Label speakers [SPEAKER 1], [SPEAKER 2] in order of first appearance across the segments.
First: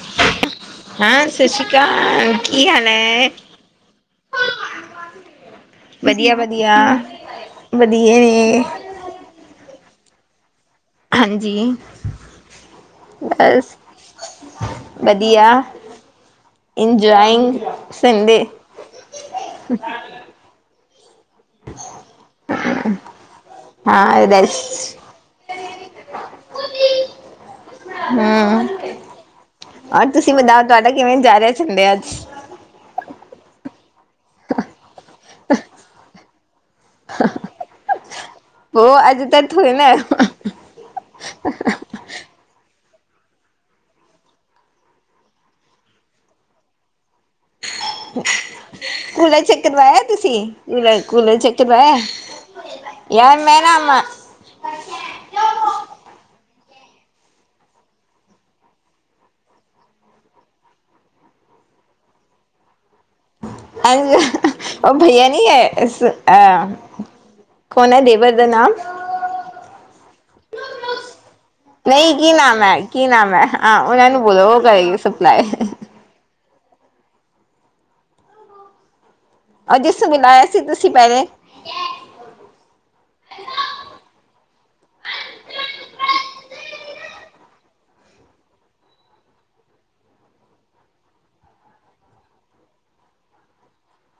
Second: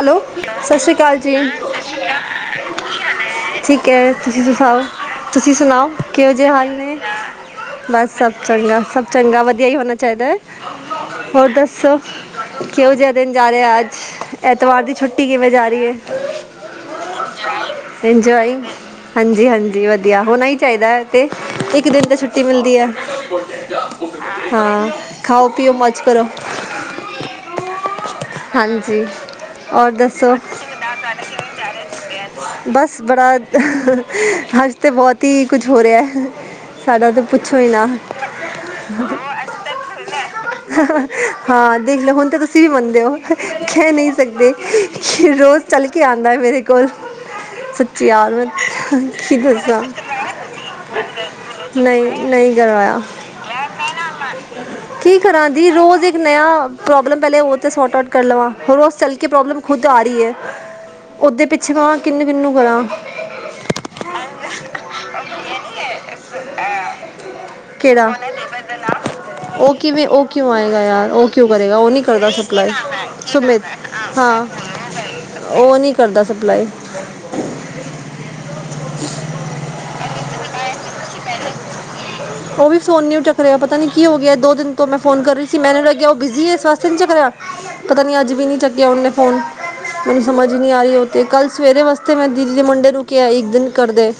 [SPEAKER 1] Hello. ਸਸਰੀ ਕਾਲ
[SPEAKER 2] ਹਾਂ
[SPEAKER 1] ਜੀ,
[SPEAKER 2] ਸਤਿ ਸ਼੍ਰੀ ਅਕਾਲ ਕੀ ਹਾਲ ਹੈ
[SPEAKER 1] [unintelligible] ਠੀਕ ਐ, ਤੁਸੀ ਸੁਨਾਓ? ਤੁਸੀ ਸੁਨਾਓ, ਕਿਓ
[SPEAKER 2] ਵਧੀਆ
[SPEAKER 1] ਜੇ ਹਾਲ
[SPEAKER 2] ਵਧੀਆ
[SPEAKER 1] ਨੇ?
[SPEAKER 2] ਵਧੀਆ
[SPEAKER 1] ਬਸ ਸਭ
[SPEAKER 2] ਨੇ
[SPEAKER 1] ਚੰਗਾ, ਸਭ ਚੰਗਾ, ਵਦੀਆ ਈ ਹੋਨਾ ਚਾਹੀਦੈ। ਹੋਰ
[SPEAKER 2] ਹਾਂਜੀ
[SPEAKER 1] ਦੱਸੋ, ਕਿਓ ਜਾ ਦਿਨ ਜਾ
[SPEAKER 2] ਬਸ
[SPEAKER 1] ਰੇਆ, ਅੱਜ? ਐਤਵਾਰ ਦੀ ਛੁੱਟੀ
[SPEAKER 2] ਵਧੀਆ
[SPEAKER 1] ਕਿਵੇਂ ਜਾ ਰੀ ਏ?
[SPEAKER 2] ਇੰਜੋਇੰਗ ਸੰਡੇ
[SPEAKER 1] ਇਂਜੋਏ ਹਾਂਜੀ, ਹਾਂਜੀ ਵਦੀਆ ਹੋਨਾ ਈ ਚਾਹੀਦੈ। ਤੇ ਇੱਕ ਦਿਨ ਤੇ ਛੁੱਟੀ ਮਿਲਦੀ ਐ,
[SPEAKER 2] ਹਾਂ
[SPEAKER 1] ਹਾਂ
[SPEAKER 2] ਰੈਸਟ
[SPEAKER 1] ਖਾਓ, ਪੀਓ, ਮੋਜ਼ ਕਰੋ।
[SPEAKER 2] ਹੂੰ,
[SPEAKER 1] ਹਾਂਜੀ ਔਰ
[SPEAKER 2] ਅੱਜ ਤੁਸੀ
[SPEAKER 1] ਦੱਸੋ
[SPEAKER 2] ਤੁਆਡਾ ਕਿਵੇਂ ਜਾ ਰੇਐ ਸੰਡੇ, ਅੱਜ?
[SPEAKER 1] ਬਸ ਬੜਾ ਹਾਂਜੀ। ਤੇ ਬਹੁਤ ਈ ਕੁਜ ਹੋ ਰਿਆ ਸਾਡਾ ਤੇ ਪੁੱਛੋ ਈ ਨਾ।
[SPEAKER 2] [inaudible]
[SPEAKER 1] ਹਾਂ ਦੇਖ ਲਓ ਹੁਣ ਤੇ ਤੁਸੀਂ ਵੀ ਮੰਨਦੇ ਓ ਹੈ ਨੀ। ਸਕਦੇ ਰੋਜ਼ ਚੱਲ ਕੇ ਆਂਦਾ ਮੇਰੇ ਕੋਲ। ਯਾਰ ਮੈਂ ਕੀ
[SPEAKER 2] ਕੂਲੇ ਚ
[SPEAKER 1] ਦੱਸਾਂ
[SPEAKER 2] ਕਰਵਾਇਆ ਤੁਸੀਂ ਲੈ ਕੂਲੇ ਚ ਕਰਵਾਇਆ।
[SPEAKER 1] ਨਹੀਂ ਨਹੀਂ ਕਰਵਾਇਆ
[SPEAKER 2] ਯਾਰ ਮੈ ਨਾਮ
[SPEAKER 1] ਕੀ ਕਰਾਂ ਦੀ ਰੋਜ਼ ਇੱਕ ਨਯਾ ਪ੍ਰੋਬਲਮ, ਪਹਿਲੇ ਉਹ ਤੇ ਸੋਟ ਆਊਟ ਕਰ ਲਵਾਂ ਰੋਜ਼ ਚੱਲ ਕੇ ਪ੍ਰੋਬਲਮ ਖੁਦ ਆ ਰਈ ਐ, ਓਦੇ ਪਿੱਛੇ ਕਾਂ ਕਿਨੂੰ-ਕਿਨੂੰ ਕਰਾਂ।
[SPEAKER 2] ਉਹ ਭਈਆ ਨੀ ਐ ਅਹ। ਕੌਣ ਐ
[SPEAKER 1] ਕਿਹੜਾ
[SPEAKER 2] ਦੇਵਰ ਦਾ ਨਾਮ।
[SPEAKER 1] ਉਹ ਕਿਵੇਂ ਉਹ ਕਿਉ ਆਏਗਾ ਯਾਰ ਉਹ ਕਿਉ ਕਰੇਗਾ ਉਹ ਨੀ
[SPEAKER 2] ਨਹੀਂ
[SPEAKER 1] ਕਰਦਾ
[SPEAKER 2] ਕੀ ਨਾਮ
[SPEAKER 1] ਸਪਲਾਈ।
[SPEAKER 2] ਹੈ ਕੀ ਨਾਮ ਹੈ ਹਾਂ ਉਹਨਾਂ ਨੂੰ
[SPEAKER 1] ਹਾਂ
[SPEAKER 2] ਬੋਲੋ ਉਹ ਕਰੇਗੀ ਸਪਲਾਈ।
[SPEAKER 1] ਉਹ ਨੀ ਕਰਦਾ ਸਪਲਾਈ।
[SPEAKER 2] ਅਜਿਸ ਮਿਲਾਇਆ ਸੀ ਤੁਸੀਂ ਪਹਿਲੇ
[SPEAKER 1] ਉਹ ਵੀ ਫੋਨ ਨੀ ਚੱਕ ਰਿਆ ਪਤਾ ਨੀ ਕੀ ਹੋ ਗਿਆ, ਦੋ ਦਿਨ ਤੋਂ ਮੈਂ ਫੋਨ ਕਰ ਰੀ ਸੀ ਮੈਨੂੰ ਲੱਗਿਆ ਉਹ ਬਿਜ਼ੀ ਏ ਇਸ ਵਾਸਤੇ ਨੀ ਚੱਕ ਰਿਆ ਪਤਾ ਨੀ ਅੱਜ ਵੀ ਨਈ ਚੱਕਿਆ ਉਹਨੇ ਫੋਨ ਮੈਨੂੰ ਸਮਝ ਈ ਨੀ ਆ ਰਈ ਓ ਤੇ ਕੱਲ੍ਹ ਸਵੇਰੇ ਵਾਸਤੇ ਮੈਂ ਦੀਦੀ ਦੇ ਮੁੰਡੇ ਨੂੰ ਕਿਆ ਏ ਇੱਕ ਦਿਨ ਕਰਦੇ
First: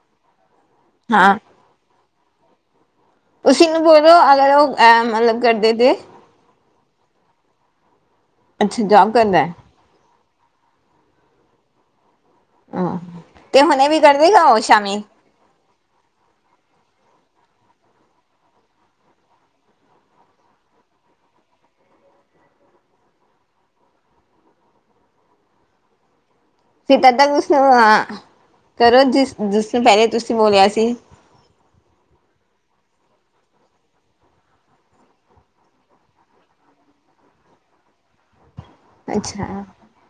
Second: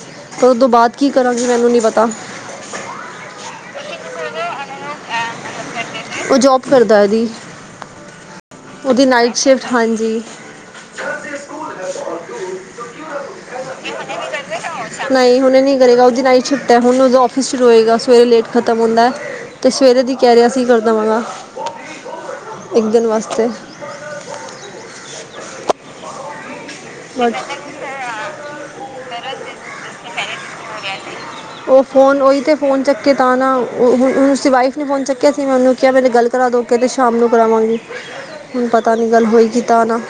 [SPEAKER 1] ਫੇਰ ਉਹ ਤੋਂ ਬਾਅਦ ਕੀ
[SPEAKER 2] ਹਾਂ
[SPEAKER 1] ਕਰਾਂਗੀ ਮੈਨੂੰ ਨੀ ਪਤਾ।
[SPEAKER 2] ਤੁਸੀ ਇਹਨੂੰ ਬੋਲੋ ਅਗਰ ਓ ਐਹ ਮਤਲਬ ਕਰਦੇ ਤੇ
[SPEAKER 1] ਉਹ ਜੋਬ ਕਰਦਾ ਦੀ,
[SPEAKER 2] ਅੱਛਾ
[SPEAKER 1] ਓਦੀ
[SPEAKER 2] ਜੋਬ
[SPEAKER 1] ਨਾਈਟ
[SPEAKER 2] ਕਰਦਾ ਹੈ
[SPEAKER 1] ਸ਼ਿਫਟ ਹਾਂਜੀ।
[SPEAKER 2] ਹਾਂ ਤੇ ਹੁਣੇ ਵੀ ਕਰ ਦੇਗਾ ਉਹ ਸ਼ਾਮੀ
[SPEAKER 1] ਨਈ ਹੁਣੇ ਨੀ ਕਰੇਗਾ ਉਹਦੀ ਨਾਈਟ ਛੁੱਟੇਆ ਹੁਣ ਉਦੋਂ ਔਫਿਸ ਸ਼ੁਰੂ ਹੋਏਗਾ ਸਵੇਰੇ ਲੇਟ ਖਤਮ ਹੁੰਦਾ, ਤੇ ਸਵੇਰੇ ਦੀ ਕੈਰੀਆ ਸੀਂ ਗਲ ਦਵਾਂਗਾ, ਇੱਕ ਦਿਨ ਵਾਸਤੇ
[SPEAKER 2] ਫਿਰ ਤਦ ਤੱਕ
[SPEAKER 1] ਬਸ
[SPEAKER 2] ਉਸਨੂੰ ਹਾਂ ਕਰੋ, ਜਿਸ ਜਿਸਨੂੰ ਪਹਿਲੇ ਤੁਸੀਂ ਬੋਲਿਆ ਸੀ।
[SPEAKER 1] ਉਹ ਫੋਨ ਓਹੀ ਤੇ ਫੋਨ ਚੱਕੇ ਤਾਂ ਨਾ ਉਸਦੀ ਵਾਈਫ ਨੇ ਫੋਨ ਚੱਕਿਆ ਸੀ ਮੈਂ ਉਹਨੂੰ ਕਿਆ ਮੇਰੀ ਗੱਲ ਕਰਾ ਦੋ ਕਹਿੰਦੇ ਸ਼ਾਮ ਨੂੰ ਕਰਾਵਾਂਗੀ ਹੁਣ ਪਤਾ ਨੀ ਗੱਲ ਹੋਈਗੀ
[SPEAKER 2] ਅੱਛਾ
[SPEAKER 1] ਤਾਂ ਨਾ।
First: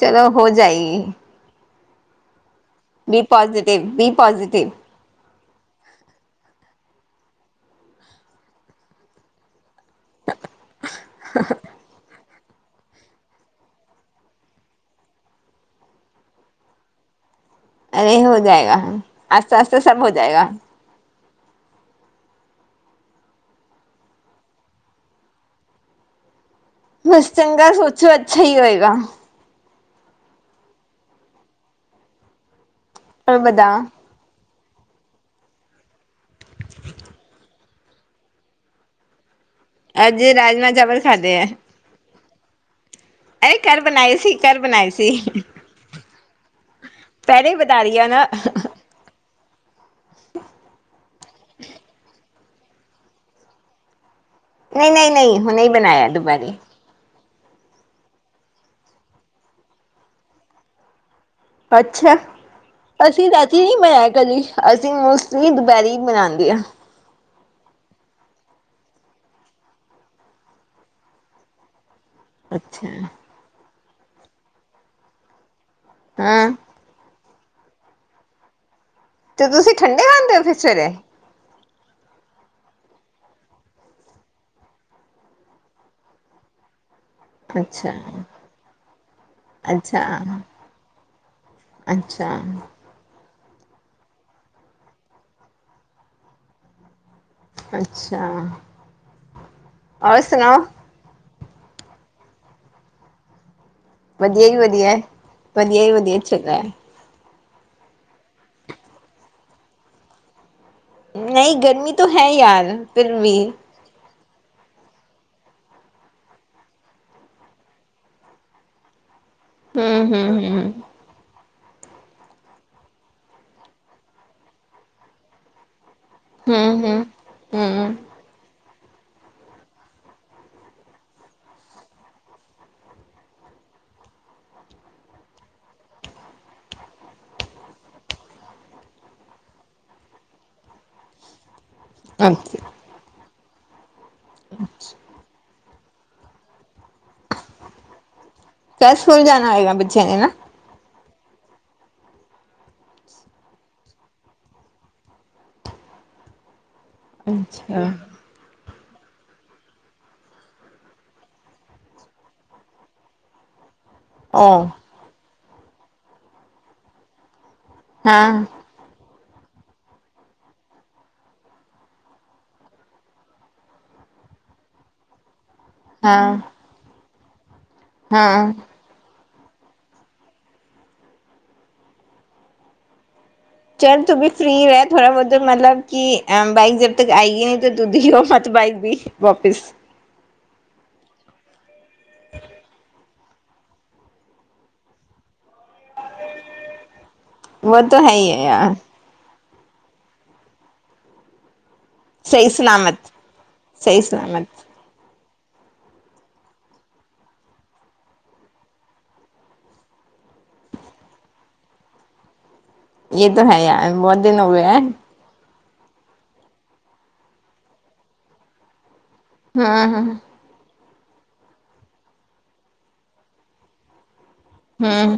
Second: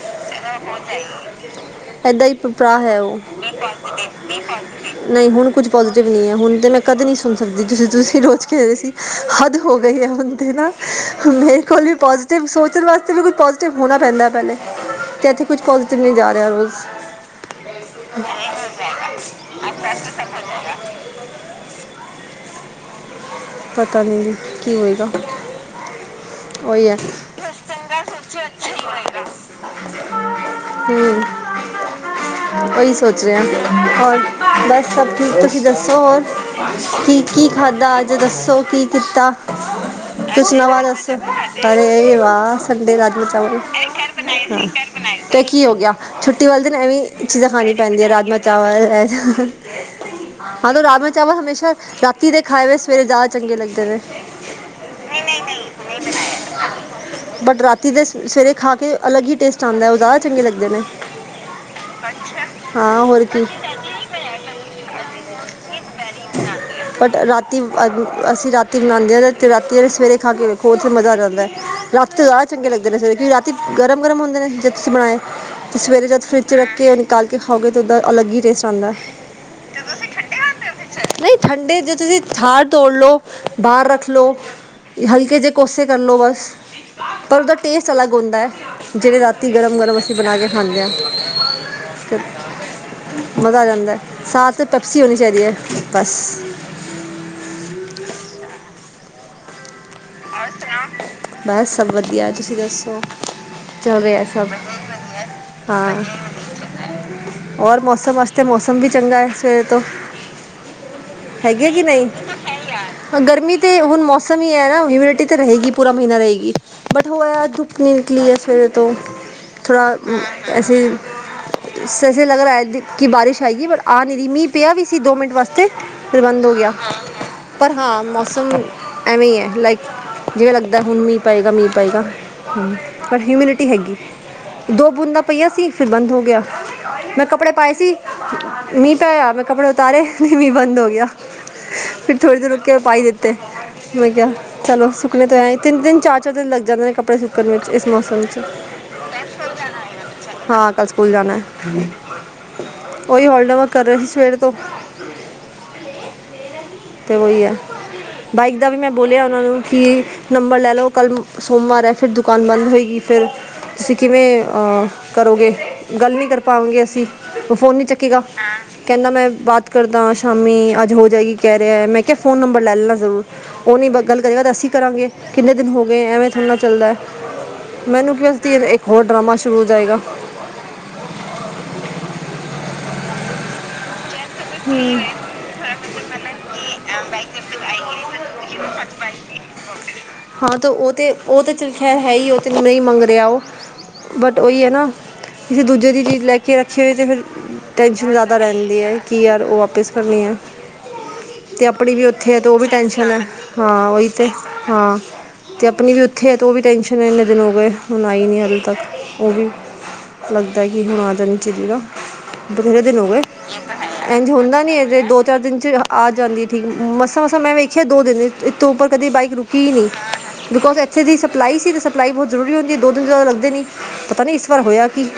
[SPEAKER 2] ਚਲੋ ਹੋ ਜਾਏਗੀ
[SPEAKER 1] ਏਦਾਂ ਈ ਤਰਾ ਹੈ ਉਹ।
[SPEAKER 2] ਬੀ ਪੋਜ਼ਟਿਵ ਬੀ ਪੋਜ਼ਟਿਵ
[SPEAKER 1] ਨਈ ਹੁਣ ਕੁੱਝ ਪੋਜ਼ਟਿਵ ਨਈ ਹੈ, ਹੁਣ ਤੇ ਮੈਂ ਕਦੇ ਨੀ ਸੁਣ ਸਕਦੀ ਤੁਸੀਂ ਰੋਜ਼ ਕਹਿ ਰਹੇ ਸੀ ਹਦ ਹੋ ਗਈ ਹੈ ਹੁਣ ਤੇ ਨਾ, ਹੁਣ ਮੇਰੇ ਕੋਲ ਵੀ ਪੋਜੀਟਿਵ ਸੋਚਣ ਵਾਸਤੇ ਵੀ ਕੁਛ ਪੋਜਿਟਿਵ ਹੋਣਾ ਪੈਂਦਾ ਪਹਿਲੇ ਤੇ ਇੱਥੇ ਕੁਛ ਪੋਜਿਟਿਵ ਨੀ ਜਾ ਰਿਆ ਰੋਜ਼।
[SPEAKER 2] ਅਰੇ ਹੋ ਜਾਏਗਾ ਆਸਤਾ-ਆਸਤਾ ਸਬ ਹੋ ਜਾਏਗਾ।
[SPEAKER 1] ਪਤਾ ਨੀ ਕੀ ਹੋਏਗਾ। ਉਈ ਐ।
[SPEAKER 2] ਬਸ ਚੰਗਾ ਸੋਚੋ ਅੱਛਾ ਹੀ ਹੋਏਗਾ
[SPEAKER 1] ਹੂੰ, ਉਹੀ ਸੋਚ
[SPEAKER 2] ਪਰ
[SPEAKER 1] ਰਏਆ
[SPEAKER 2] ਬਤਾ
[SPEAKER 1] ਹੋਰ ਬਸ ਸਭ ਠੀਕ ਤੁਸੀਂ ਦੱਸੋ ਹੋਰ ਕੀ-ਕੀ ਖਾਧਾ ਅੱਜ ਦੱਸੋ ਕੀ ਕੀਤਾ?
[SPEAKER 2] ਅੱਜ
[SPEAKER 1] ਤੁਸੀ
[SPEAKER 2] ਰਾਜਮਾਂ ਚਾਵਲ
[SPEAKER 1] ਦੱਸੋ ਅਰੇ ਵਾਹ! ਸੰਡੇ ਰਾਜਮਾ ਚਾਵਲ ਤੇ ਕੀ ਹੋ ਗਿਆ ਛੁੱਟੀ ਵਾਲੇ ਦਿਨ ਐਵੇਂ ਚੀਜ਼ਾਂ ਖਾਣੀ ਪੈਂਦੀਆਂ ਰਾਜਮਾਂ ਚਾਵਲ ਇਹ ਰਾਜਮਾ-ਚਾਵਲ ਹਮੇਸ਼ਾ ਰਾਤੀ ਦੇ ਖਾਏ ਹੋਏ ਸਵੇਰੇ ਜਾਦਾ ਚੰਗੇ ਲੱਗਦੇ ਨੇ।
[SPEAKER 2] ਨਈ, ਨਈ, ਨਈ ਹੁਣੇ ਬਣਾਇਆ ਦੁਪੈਰੇ।
[SPEAKER 1] ਬਟ ਰਾਤੀ ਦੇ ਸਵੇਰੇ ਖਾ ਕੇ ਅਲੱਗ ਹੀ ਟੇਸਟ ਆਂਉਦਾ, ਉਹ ਜਿਆਦਾ ਚੰਗੇ ਲੱਗਦੇ ਨੇ।
[SPEAKER 2] ਅੱਛਾ।
[SPEAKER 1] ਹਾਂ ਹੋਰ
[SPEAKER 2] ਅਸੀਂ
[SPEAKER 1] ਕੀ
[SPEAKER 2] ਰਾਤੀ ਨਹੀ ਬਣਾਇਆ ਕਦੀ ਅਸੀਂ ਮੋਸਟਲੀ ਦੁਪਹਿਰੀ ਬਣਾਉਦੇ ਆ।
[SPEAKER 1] ਬਟ ਰਾ ਅਸੀਂ ਰਾਤੀ ਬਣਾਂਦੇ ਆ ਤੇ ਰਾਤੀ ਆਲੇ ਸਵੇਰੇ ਖਾ ਕੇ ਵੇਖੋ ਮਜ਼ਾ ਆ ਜਾਂਦਾ ਰਾ ਜ਼ਿਆਦਾ ਚੰਗੇ
[SPEAKER 2] ਅੱਛਾ
[SPEAKER 1] ਲੱਗਦੇ ਨੇ ਸਵੇਰੇ ਕਿਉਂਕ ਰਾਤੀ ਗਰਮ-ਗਰਮ ਹੁੰਦੇ ਨੇ, ਜਦ ਤੁਸੀਂ ਬਣਾਏ, ਤੇ ਸਵੇਰੇ ਜਦ ਫਰਿਜ
[SPEAKER 2] ਹਾਂ
[SPEAKER 1] ਚ ਰੱਖ ਕੇ ਤਲ ਕੇ ਖਾਓਗੇ ਤੇ ਓਦਾ ਅਲੱਗ ਹੀ ਟੇਸਟ ਆਉਂਦਾ।
[SPEAKER 2] ਤੇ ਤੁਸੀਂ ਠੰਡੇ ਖਾਂਦੇ ਹੋ ਫਿਰ ਸਵੇਰੇ।
[SPEAKER 1] ਨਹੀਂ ਠੰਡੇ ਜੇ ਤੁਸੀਂ ਥੜ ਤੋੜ ਲਓ, ਬਾਹਰ ਰੱਖ ਲਓ ਇਹ ਹਲਕੇ ਜੇ ਕੋਸੇ ਕਰ ਲਓ ਬਸ। ਪਰ ਉਹਦਾ ਟੇਸਟ
[SPEAKER 2] ਅੱਛਾ
[SPEAKER 1] ਅਲੱਗ ਹੁੰਦਾ ਹੈ। ਜਿਹੜੇ ਰਾਤੀਂ ਗਰਮ-ਗਰਮ
[SPEAKER 2] ਅੱਛਾ
[SPEAKER 1] ਅਸੀਂ ਬਣਾ ਕੇ ਖਾਂਦੇ ਹਾਂ। ਤੇ
[SPEAKER 2] ਅੱਛਾ
[SPEAKER 1] ਮਜ਼ਾ ਆ ਜਾਂਦਾ ਸਾਥ ਤਾਂ ਪੈਪਸੀ ਹੋਣੀ ਚਾਹੀਦੀ ਹੈ। ਬਸ
[SPEAKER 2] ਅੱਛਾ
[SPEAKER 1] ਔਰ ਸੁਣਾਓ, ਬਸ ਸਭ ਵਧੀਆ ਤੁਸੀਂ ਦੱਸੋ ਚਲ ਆ
[SPEAKER 2] ਵਧੀਆ
[SPEAKER 1] ਸਭ
[SPEAKER 2] ਜੀ ਵਧੀਆ ਵਧੀਆ ਹੀ
[SPEAKER 1] ਹਾਂ
[SPEAKER 2] ਵਧੀਆ ਚੱਲ ਰਿਹਾ ਹੈ
[SPEAKER 1] ਹੋਰ ਮੌਸਮ ਵਾਸਤੇ ਮੌਸਮ ਵੀ ਚੰਗਾ ਹੈ। ਸਵੇਰੇ ਤੋਂ
[SPEAKER 2] ਨਹੀਂ
[SPEAKER 1] ਹੈਗੇ ਕਿ
[SPEAKER 2] ਗਰਮੀ
[SPEAKER 1] ਨਹੀਂ,
[SPEAKER 2] ਤਾਂ ਹੈ ਯਾਰ ਫਿਰ ਵੀ
[SPEAKER 1] ਗਰਮੀ ਤੇ ਹੁਣ ਮੌਸਮ ਹੀ ਹੈ। ਨਾ ਇਮਿਊਨਿਟੀ ਤੇ ਰਹੇਗੀ ਪੂਰਾ ਮਹੀਨਾ ਰਹੇਗੀ ਬਟ ਹੋ ਧੁੱਪੀ ਨਿਕਲੀ ਹੈ। ਸਵੇਰੇ ਤੋਂ ਥੋੜ੍ਹਾ
[SPEAKER 2] ਹਮ ਹਮ ਹਮ
[SPEAKER 1] ਅਸੀ ਸਸੇ ਲੱਗ ਰਿਹਾ ਕਿ ਬਾਰਿਸ਼ ਆਏਗੀ ਹੈ ਪਰ ਆ ਨਹੀ ਰਹੀ ਮੀਂਹ ਪਿਆ ਵੀ ਸੀ ਦੋ ਮਿੰਟ ਵਾਸਤੇ ਤੇ ਪਰ ਬੰਦ ਹੋ ਗਿਆ
[SPEAKER 2] ਹਮ ਹਮ
[SPEAKER 1] ਪਰ
[SPEAKER 2] ਹਮ
[SPEAKER 1] ਹਾਂ ਮੌਸਮ ਐਵੇਂ ਹੀ ਹੈ। ਲਾਈਕ ਜਿਵੇਂ ਲੱਗਦਾ ਹੁਣ ਮੀਂਹ ਪਏਗਾ-ਮੀਂਹ ਪਏਗਾ ਹਮ ਪਰ ਹਿਊਮਿਨਿਟੀ ਹੈਗੀ ਦੋ ਬੂੰਦਾਂ ਪਈਆਂ ਸੀ ਫਿਰ ਬੰਦ ਹੋ ਗਿਆ ਮੈਂ ਕੱਪੜੇ ਪਾਏ ਸੀ, ਮੀਂਹ ਪਿਆ ਮੈਂ ਕੱਪੜੇ ਉਤਾਰੇ, ਮੀਂਹ ਬੰਦ ਹੋ ਗਿਆ ਫਿਰ ਥੋੜੀ ਦੇਰ ਰੁੱਕ
[SPEAKER 2] ਅੱਛਾ
[SPEAKER 1] ਕੇ ਪਾਈ ਦਿੱਤੇ ਮੈਂ ਕਿਹਾ ਚਲੋ ਸੁੱਕਨੇ ਤੋਂ ਐਂ ਤਿੰਨ ਦਿਨ ਚਾਰ-ਚਾਰ ਦਿਨ ਲੱਗ ਜਾਂਦੇ ਨੇ ਕੱਪੜੇ ਸੁੱਕਣ ਵਿੱਚ ਇਸ ਮੌਸਮ ਚ
[SPEAKER 2] ਕਲ ਸਕੂਲ ਜਾਣਾ ਹੋਏਗਾ ਬੱਚਿਆਂ ਨੇ ਨਾ
[SPEAKER 1] ਹਾਂ ਕੱਲ ਸਕੂਲ ਜਾਣਾ ਉਹੀ ਹੋਲਡ ਵਰਕ ਕਰ ਰਹੇ ਸੀ ਸਵੇਰ ਤੋਂ ਤੇ ਉਹੀ ਹੈ।
[SPEAKER 2] ਅੱਛਾ
[SPEAKER 1] ਬਾਈਕ ਦਾ ਵੀ ਮੈਂ ਬੋਲਿਆ ਉਹਨਾਂ ਨੂੰ ਕਿ ਨੰਬਰ ਲੈ ਲਓ ਕੱਲ ਸੋਮਵਾਰ ਹੈ। ਫਿਰ ਦੁਕਾਨ ਬੰਦ ਹੋਏਗੀ ਫਿਰ ਤੁਸੀਂ ਕਿਵੇਂ
[SPEAKER 2] ਉਹ
[SPEAKER 1] ਕਰੋਗੇ ਗੱਲ ਨਹੀਂ ਕਰ ਪਾਵਾਂਗੇ ਅਸੀਂ, ਉਹ ਫੋਨ ਨਹੀਂ ਚੱਕੇਗਾ
[SPEAKER 2] ਹਾਂ
[SPEAKER 1] ਕਹਿੰਦਾ ਮੈਂ ਬਾਤ ਕਰਦਾ ਸ਼ਾਮੀ ਅੱਜ ਹੋ ਜਾਏਗੀ ਕਹਿ ਰਿਹਾ ਮੈਂ ਕਿਹਾ ਫੋਨ ਨੰਬਰ ਲੈ ਲੈਣਾ ਜ਼ਰੂਰ ਉਹ ਨੀ ਬੱਗਲ ਕਰ ਵ ਅਸੀਂ ਕਰਾਂਗੇ ਕਿੰਨੇ ਦਿਨ ਹੋ ਗਏ ਐਵੇਂ
[SPEAKER 2] ਹਾਂ
[SPEAKER 1] ਥੋੜੇ ਨਾਲ ਚੱਲਦਾ ਮੈਨੂੰ
[SPEAKER 2] ਹਾਂ
[SPEAKER 1] ਕੀ ਹੋਰ ਡਰਾਮਾ ਸ਼ੁਰੂ ਹੋ ਜਾਏਗਾ
[SPEAKER 2] ਚੈਨ ਚੁਬੀ ਫਰੀ ਹੋਇਆ ਥੋੜਾ ਬਹੁਤ ਮਤਲਬ ਕਿ ਬਾਈਕ ਜਬ ਤੱਕ ਆਈ ਨੀ ਤਾਂ ਦੁੱਧ ਹੀ ਹੋ ਮਤ ਬਾਈਕ ਵੀ ਵਾਪਿਸ
[SPEAKER 1] ਹਾਂ ਤੇ ਉਹ ਤੇ ਉਹ ਤੇ ਚ ਖਰ ਹੈ ਹੀ ਉਹ ਤੈਨੂੰ ਨਹੀਂ ਮੰਗ ਰਿਹਾ ਉਹ ਬਟ ਉਹੀ ਹੈ। ਨਾ ਕਿਸੇ ਦੂਜੇ ਦੀ ਚੀਜ਼ ਲੈ ਕੇ ਕੀ ਰਕਸ਼ੇ ਚੀਏ ਫਿਰ
[SPEAKER 2] ਵੋ ਤਾਂ
[SPEAKER 1] ਟੈਨਸ਼ਨ
[SPEAKER 2] ਹੈ ਹੀ
[SPEAKER 1] ਜ਼ਿਆਦਾ
[SPEAKER 2] ਹੈ ਯਾਰ
[SPEAKER 1] ਰਹਿੰਦੀ ਹੈ। ਕੀ ਯਾਰ ਉਹ ਵਾਪਿਸ ਕਰਨੇ ਆ ਤੇ ਆਪਣੀ ਵੀ ਉੱਥੇ ਹੈ। ਤੇ
[SPEAKER 2] ਸਹੀ
[SPEAKER 1] ਉਹ ਵੀ ਟੈਂਸ਼ਨ
[SPEAKER 2] ਸਲਾਮਤ
[SPEAKER 1] ਹੈ। ਹਾਂ
[SPEAKER 2] ਸਹੀ
[SPEAKER 1] ਉਹੀ ਤੇ
[SPEAKER 2] ਸਲਾਮਤ
[SPEAKER 1] ਹਾਂ ਤੇ ਆਪਣੀ ਵੀ ਉੱਥੇ ਹੈ। ਅਤੇ ਉਹ ਵੀ ਟੈਂਨਸ਼ਨ ਹੈ। ਇੰਨੇ ਦਿਨ ਹੋ ਗਏ ਹੁਣ ਆਈ ਨਹੀਂ ਹਾਲੇ ਤੱਕ ਉਹ ਵੀ ਲੱਗਦਾ ਕਿ ਹੁਣ ਆ ਜਾਣੀ ਚਾਦੀ ਦਾ, ਬਥੇਰੇ ਦਿਨ ਹੋ ਗਏ
[SPEAKER 2] ਇਹ ਹੈ। ਆ
[SPEAKER 1] ਇੰਝ ਹੁੰਦਾ ਨੀ ਇਹਦੇ ਦੋ ਚਾਰ ਦਿਨ ਚ ਆ ਜਾਂਦੀ ਠੀਕ, ਮਸਾਂ-ਮਸਾਂ ਮੈਂ ਵੇਖਿਆ ਦੋ ਦਿਨ ਦੀ ਇਥੋਂ ਉੱਪਰ ਕਦੇ ਬਾਈਕ ਰੁਕੀ ਹੀ ਨਹੀਂ।
[SPEAKER 2] ਹਮ
[SPEAKER 1] ਬਿਕੋਜ ਇੱਥੇ ਦੀ ਸਪਲਾਈ ਸੀ ਤੇ ਸਪਲਾਈ ਬਹੁਤ ਜ਼ਰੂਰੀ ਹੁੰਦੀ ਹੈ। ਦੋ ਤਿੰਨਿਆਦਾ ਲੱਗਦੇ ਨੀ ਪਤਾ ਨੀ ਪਰ ਹੋਇਆ ਕਿ
[SPEAKER 2] ਹਮ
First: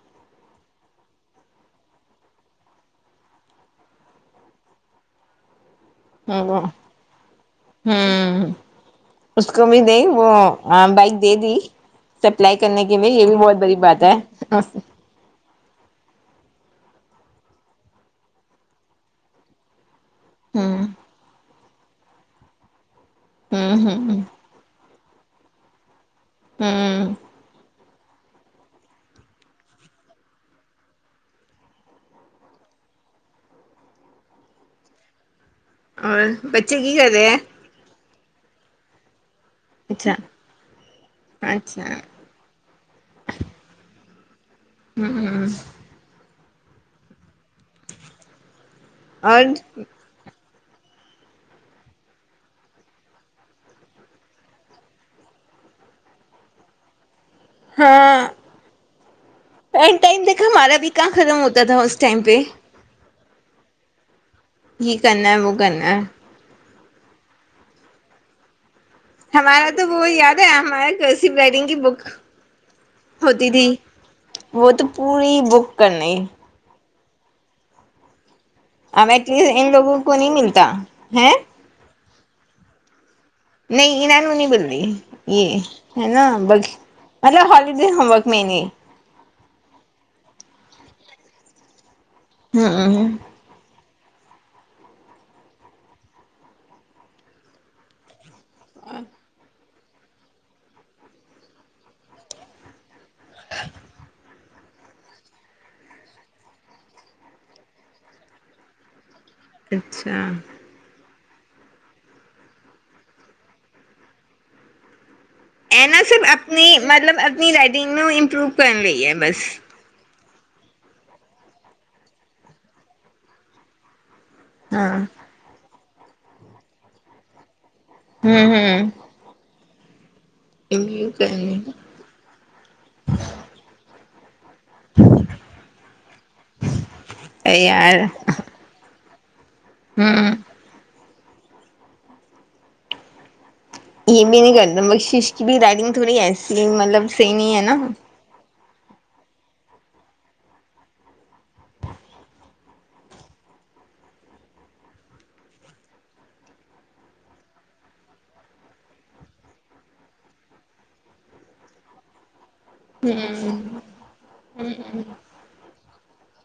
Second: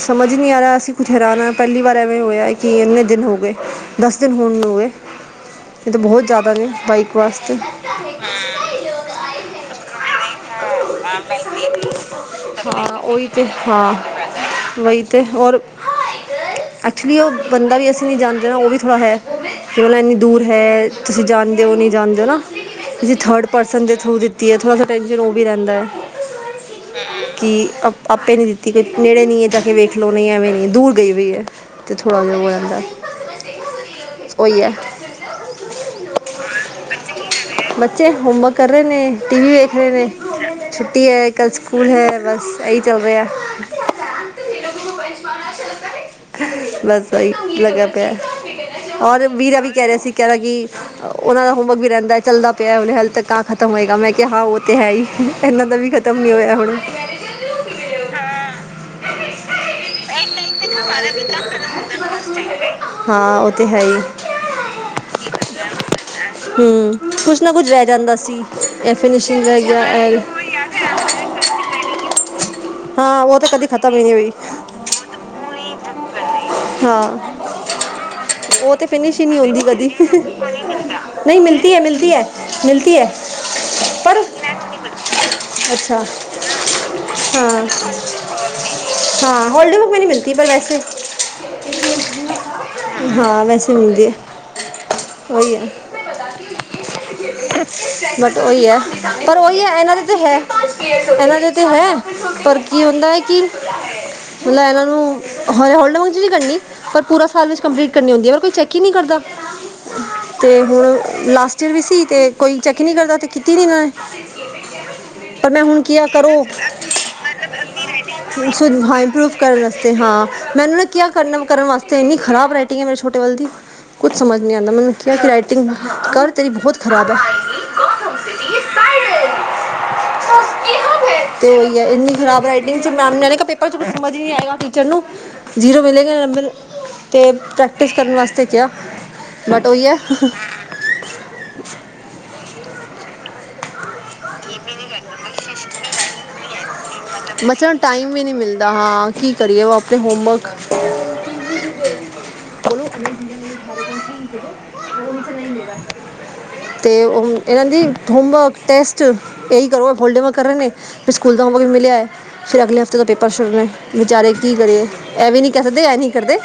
[SPEAKER 1] ਸਮਝ ਨਹੀਂ ਆ ਰਿਹਾ ਅਸੀਂ ਕੁੱਥ ਹੈਰਾਨ ਪਹਿਲੀ ਵਾਰ ਐ ਹੋਇਆ ਕਿ ਇੰਨੇ ਦਿਨ ਹੋ ਗਏ ਦਸ ਦਿਨ ਹੋਣ ਨੂੰ ਹੋ ਗਏ। ਇਹ ਤਾਂ ਬਹੁਤ ਜ਼ਿਆਦਾ ਨੇ
[SPEAKER 2] ਹਮ
[SPEAKER 1] ਬਾਈਕ ਵਾਸਤੇ
[SPEAKER 2] ਉਸਕ ਵੀ ਦੇ ਬਾਈਕ ਦੇ ਦੀ [unintelligible] ਸਪਲਾਈ ਕਰਨ ਕੀ
[SPEAKER 1] ਹਾਂ
[SPEAKER 2] ਇਹ
[SPEAKER 1] ਉਹੀ
[SPEAKER 2] ਵੀ
[SPEAKER 1] ਤੇ
[SPEAKER 2] ਬਹੁਤ ਬੜੀ
[SPEAKER 1] ਹਾਂ
[SPEAKER 2] ਬਾਤ ਹੈ।
[SPEAKER 1] ਵਹੀ ਤੇ ਹੋਰ ਉੱਥੇ ਵੀ ਉਹ ਬੰਦਾ ਵੀ ਅਸੀਂ ਨਹੀਂ ਜਾਂਦਾ ਨਾ ਉਹ ਵੀ ਥੋੜ੍ਹਾ ਹੈ। ਕਿ ਮਤਲਬ ਇੰਨੀ ਦੂਰ ਹੈ। ਤੁਸੀਂ ਜਾਣ ਓ ਨਈ ਜਾਂਦੇ ਨਾ, ਤੁਸੀਂ ਥੜ ਪਰਸਨ ਦੇ ਥ੍ਰੂ ਦਿੱਤੀ ਏ ਥੋੜਾ ਜਾ ਟੇੰਨਸ਼ਨ ਓਵੀ ਰੈਂਦੈ।
[SPEAKER 2] ਹੂੰ।
[SPEAKER 1] ਕਿ ਅਪ ਆਪੇ ਨੀ ਦਿੱਤੀ ਕੋਈ ਨੇੜੇ ਨਈ ਏ, ਜਾ ਕੇ ਵੇਖ ਲੋ ਨਈ ਐਵੇਂ ਨੀ ਦੂਰ ਗਈ ਵੀ ਏ। ਅਤੇ ਥੋੜ੍ਹਾ ਜਾ ਵੋ [inaudible] ਹੋ ਜਾਂਦਾ ਏ ਓਈ ਐ।
[SPEAKER 2] ਔਰ, ਬੱਚੇ ਕੀ ਕਰ ਰੈ ਐ?
[SPEAKER 1] ਬੱਚੇ ਹੋਮੰਬਕ ਕਰ ਰਏ ਨੇ, ਟੀ ਵੀ ਵੇਖ ਰਏ ਨੇ ਛੁੱਟੀ ਏ ਕੱਲ ਸੂਕੂਲ ਹੇ ਬਸ ਏਈ ਚਲ ਰੇਆ।
[SPEAKER 2] ਹੂੰ, ਹੂੰ।
[SPEAKER 1] ਬਸ, ਵਈ [unintelligible] ਔਰ ਵੀਰਾ ਵੀ ਕੈ ਰੇਆ ਸੀ ਕੈਰਾ ਕਿ ਅ ਓਨਾਂ ਦਾ ਹੋਮੰਵਕ ਵੀ ਰੈਂਦਾ ਏ ਚੱਲਦਾ ਪੇਆ ਹੂਨੇ ਹਲ ਤੱਕ ਕਾਂ ਖਤਮ ਹੋਏਗਾ, ਮੈਂ ਕੇਆ ਹਾਂ ਓ ਤੇ ਹੈ ਈ ਏਨਾਂ ਦਾ ਵੀ ਖਤ ਖਤਮ ਨੀ ਹੋਏਆ ਹੁਣੇ?
[SPEAKER 2] ਹਾਂ, [unintelligible]
[SPEAKER 1] ਹਾਂ, ਓ ਤੇ ਹੈ ਈ।
[SPEAKER 2] ਕੀ ਕਰਨਾ ਐ ਵੋ ਕਰਨਾ ਐ
[SPEAKER 1] ਹੂੰ ਕੁਛ ਨਾ ਕੁਛ ਰੈ ਜਾਂਦਾ ਸੀ, ਐ ਫਿਨੀਸ਼ਿੰਗ ਰੈ ਗੇਆ ਐ
[SPEAKER 2] ਕ੍ਰਸਿਵ ਰਾਈਟਿੰਗ ਕੀ ਬੁੱਕ।
[SPEAKER 1] ਹਾਂ
[SPEAKER 2] ਓ
[SPEAKER 1] ਉਹ ਤਾਂ
[SPEAKER 2] ਦੀਦੀ,
[SPEAKER 1] ਕਦੀ ਖਤਮ ਹੀ ਨਹੀਂ ਹੋਈ
[SPEAKER 2] ਓ ਤੇ ਪੂਰੀ ਬੁੱਕ ਕਰਨੀ।
[SPEAKER 1] ਹਾਂ। ਓਤੇ ਫਿਨਿਸ਼ਿੰਗ ਨੀ ਹੁੰਦੀ ਕਦੀ, ਨਈ ਮਿਲਤੀ ਹੈ ਮਿਲਤੀ ਹੈ ਮਿਲਤੀ ਹੈ।
[SPEAKER 2] ਨਈ ਈਨਾ
[SPEAKER 1] ਪਰ
[SPEAKER 2] ਨੂੰ ਨੀ ਮੀਲਦੀ, ਈ
[SPEAKER 1] ਅੱਛਾ
[SPEAKER 2] ਹੈਨਾ ਬਲ ਮਤਲਬ
[SPEAKER 1] ਹਾਂ
[SPEAKER 2] ਹੋਲੀਡੇਜ਼ ਹੋਮੰਵਰਕ ਮੇ ਨਈ।
[SPEAKER 1] ਹਾਂ, ਹੋਲੀਡੇ ਬੁੱਕ ਮੈ ਨੀ ਮਿਲਤੀ ਪਰ ਵੈਸੇ। ਹਾਂ, ਵੈਸੇ ਮਿਲਦੀ ਐ। ਓਈ ਐ। ਬਟ ਓਈ ਐ, ਪਰ ਓਈ ਐ ਏਨਾਂ ਦੇ ਤੇ ਹੈ, ਇਹਨਾਂ ਦੇ ਤੇ ਹੈ। ਪਰ ਕੀ ਹੁੰਦਾ ਏ ਕਿ ਮਲ ਏਨਾਂ ਨੂੰ ਹ ਹੋਲਡ [unintelligible] 'ਚ ਨੀ ਕਰਨੀ ਪਰ ਪੂਰਾ ਸਾਲ ਵਿੱਚ ਕੰਪਲੀਟ ਕਰਨੀ ਹੋਂਦੀ ਏ, ਪਰ ਕੋਈ ਚੈੱਕ ਈ ਨੀ ਕਰਦਾ।
[SPEAKER 2] ਅੱਛਾ।
[SPEAKER 1] ਤੇ ਹੁਣ ਲਾਸਟ ਈਅਰ ਵੀ ਸੀ, ਤੇ ਕੋਈ ਚੈੱਕ ਈ ਨੀ ਕਰਦਾ ਤੇ ਕੀਤੀ ਨੀ ਐਨਾ ਨੇ। ਪਰ ਮੈਂ ਹੁਣ
[SPEAKER 2] ਐ ਨਾ
[SPEAKER 1] ਕੀਆ
[SPEAKER 2] ਸਬ
[SPEAKER 1] ਕਰੋ
[SPEAKER 2] ਅਪਨੀ, ਮਲਬ ਅਪਨੀ ਰਾਈਟਿੰਗ ਨੂੰ ਇੰਪਰੂਵ ਕਰਨ ਲਈ ਏ ਬਸ।
[SPEAKER 1] ਵਸਤੇ ਹਾਂ ਮੈ ਏਨਾ ਨੂੰ ਕੇਆ ਕਰਨਾ ਕਰਨ ਵਾਸਤੇ, ਇੰਨੀ ਖ਼ਰਾਬ ਰਾਈਟਿੰਗ ਹੈ ਮੇਰੇ ਛੋਟੇ ਵੱਲ ਦੀ ਕੁਛ ਸਮਜ ਨੀ ਆਂਦਾ ਮੈਨੂੰ
[SPEAKER 2] ਹਾਂ।
[SPEAKER 1] ਕੇਆ ਕਿ ਰਾਈਟਿੰਗ ਕਰ, ਤੇਰੀ ਬਹੋਤ ਖਰਾਬ ਐ।
[SPEAKER 2] ਹੂੰ, ਹੂੰ। ਐ ਈ ਓ ਤਾ ਹੈ।
[SPEAKER 1] ਤੇ ਓਈ ਐ ਇੰਨੀ ਖਰਾਬ ਰਾਈਟਿੰਗ 'ਚ ਮੈਮ ਨੇ ਓ ਕੇਆ ਪੇਪਰ 'ਚ ਕੁਛ ਸਮਜ ਈ ਨਈ ਆਏਗਾ ਚਲੂੰ, ਜ਼ੀਰੋ ਮਿਲੇਗਾ ਨੰਬਰ ਤੇ
[SPEAKER 2] ਅਰੇ
[SPEAKER 1] ਪ੍ਰੈਕਟਿਸ
[SPEAKER 2] ਯਾਰ
[SPEAKER 1] ਕਰਨ ਵਾਸਤੇ ਕੇਆ। ਬਟ ਓਈ ਐ।
[SPEAKER 2] ਹੂੰ।
[SPEAKER 1] ਮਤਲਬ ਟਾਈਮ ਵੀ ਨੀ ਮਿਲਦਾ, ਹਾਂ ਕੀ ਕਰੀਏ ਵੋ ਆਪੇ ਹੋਮੰਵਕ [unintelligible] [unintelligible] ਤੇ ਉਹ ਐਨਾ ਦੀ ਹੋਮਵਰਕ ਟੇਸਟ, ਏਈ ਕਰੋ ਹੋਲਡਵ ਕਰਾਗੇ ਤੇ ਸੂਕੂਲ ਦਾ ਹੋਮਵਰਕ ਮਿਲੇਆ ਏ ਫਿਰ ਅਗਲੇ ਹਫ ਸੋ ਤੇ ਪਛੁ ਨੇ ਵਿਚਾਰੇ ਕੀ ਕਰੀਏ, ਐਵੀ ਨੀ ਕੈ ਸਕਦੇ ਐ ਨੀ ਕਰਦੇ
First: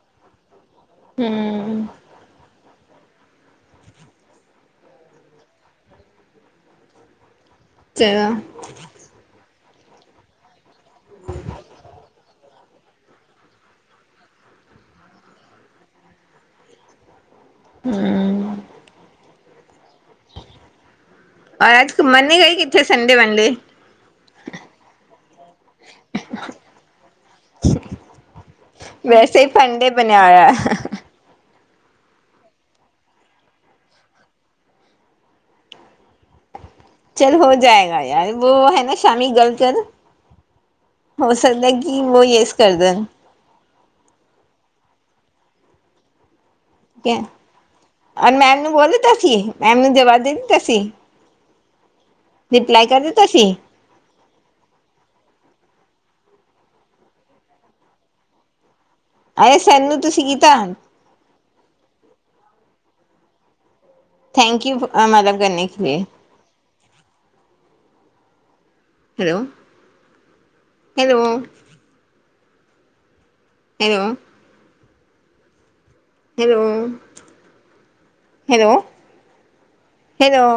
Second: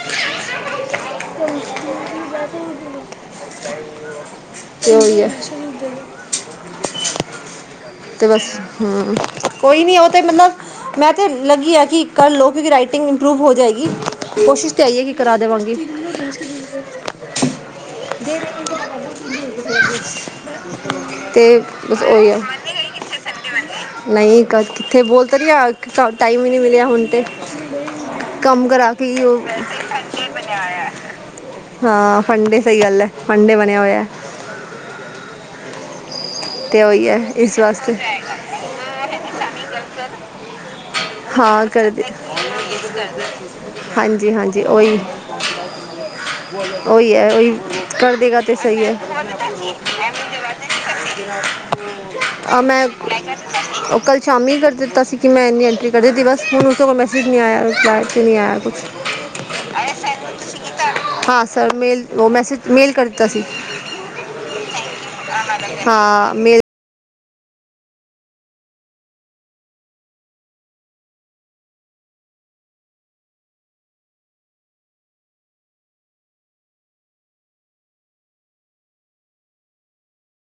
[SPEAKER 1] ਤੇ ਓਹੀ ਏ ਤੇ ਬਸ ਹੂੰ, ਕੋਈ ਨੀ ਓ ਤੇ ਮਲਬ ਮੈਂ ਤੇ ਲੱਗੀ ਆ ਕਿ ਕੱਰ ਲੋ। ਕਿਉਂਕਿ ਰਾਈਟਿੰਗ ਇੰਪਰੂਵ ਹੋ ਜਾਏਗੀ, ਕੋਸ਼ਿਸ਼ ਤੇ ਐਈ ਐ ਕਿ ਕਰਾ ਦੇਵਾਂਗੀ। [unintelligible] [inaudible]
[SPEAKER 2] ਹੂੰ।
[SPEAKER 1] ਤੇ ਬਸ ਓਹੀਐ। ਨਹੀਂ ਕਲ ਕਿੱਥੇ ਬੋਲ ਤਾਂ ਰਹੀ ਆ ਟਾਈਮ ਹੀ ਨਹੀ ਮਿਲਿਆ ਹੁਣ ਤੇ ਕੰਮ ਕਰਾ ਕੇ ਹੀ ਉਹ
[SPEAKER 2] ਹੈ
[SPEAKER 1] ਹਾਂ ਫੰਡੇ ਸਹੀ ਗੱਲ ਹੈ ਫੰਡੇ ਬਣਿਆ ਹੋਇਆ ਤੇ ਉਹੀ ਹੈ
[SPEAKER 2] ਚਲ ਹੋ
[SPEAKER 1] ਇਸ ਵਾਸਤੇ
[SPEAKER 2] ਜਾਏਗਾ ਯਾਰ ਵੋ ਹੈ ਨਾ ਸ਼ਾਮੀ ਗਲ ਕਰ ਹੋ
[SPEAKER 1] ਹਾਂ
[SPEAKER 2] ਸਕਦਾ ਕਿ
[SPEAKER 1] ਕਰਦੇ
[SPEAKER 2] ਉਹ ਯਸ ਕਰਦੇਣ
[SPEAKER 1] ਹਾਂਜੀ ਹਾਂਜੀ ਉਹੀ ਉਹੀ ਹੈ ਉਹੀ ਕਰ ਦੇਗਾ ਤਾਂ ਸਹੀ ਹੈ
[SPEAKER 2] ਜੀ ਮੈਂਨੂੰ ਜਵਾਬ ਦਿੰਦਾ ਸੀ
[SPEAKER 1] ਆ
[SPEAKER 2] ਰਿਪਲਾਈ
[SPEAKER 1] ਮੈਂ
[SPEAKER 2] ਕਰ ਦਿੱਤਾ ਸੀ।
[SPEAKER 1] ਉਹ ਕਲ ਸ਼ਾਮੀ ਹੀ ਕਰ ਦਿੱਤਾ ਸੀ ਕਿ ਮੈਂ ਇੰਨੀ ਐਂਟਰੀ ਕਰ ਦਿੱਤੀ ਬਸ ਹੁਣ ਉਸ ਤੋਂ ਕੋਲ ਮੈਸੇਜ ਨਹੀਂ ਆਇਆ ਰਿਪਲਾਏ ' ਨਹੀਂ ਆਇਆ ਕੁਛ
[SPEAKER 2] ਅਰੇ ਸਰ ਨੂੰ ਤੁਸੀਂ ਕੀਤਾ
[SPEAKER 1] ਹਾਂ ਸਰ ਮੇਲ ਉਹ ਮੈਸੇਜ ਮੇਲ ਕਰ ਦਿੱਤਾ ਸੀ
[SPEAKER 2] ਥੈਂਕ ਯੂ ਮਦਦ ਕਰਨੇ ਕੇ ਲੀਏ
[SPEAKER 1] ਹਾਂ mail
[SPEAKER 2] hello hello hello hello hello hello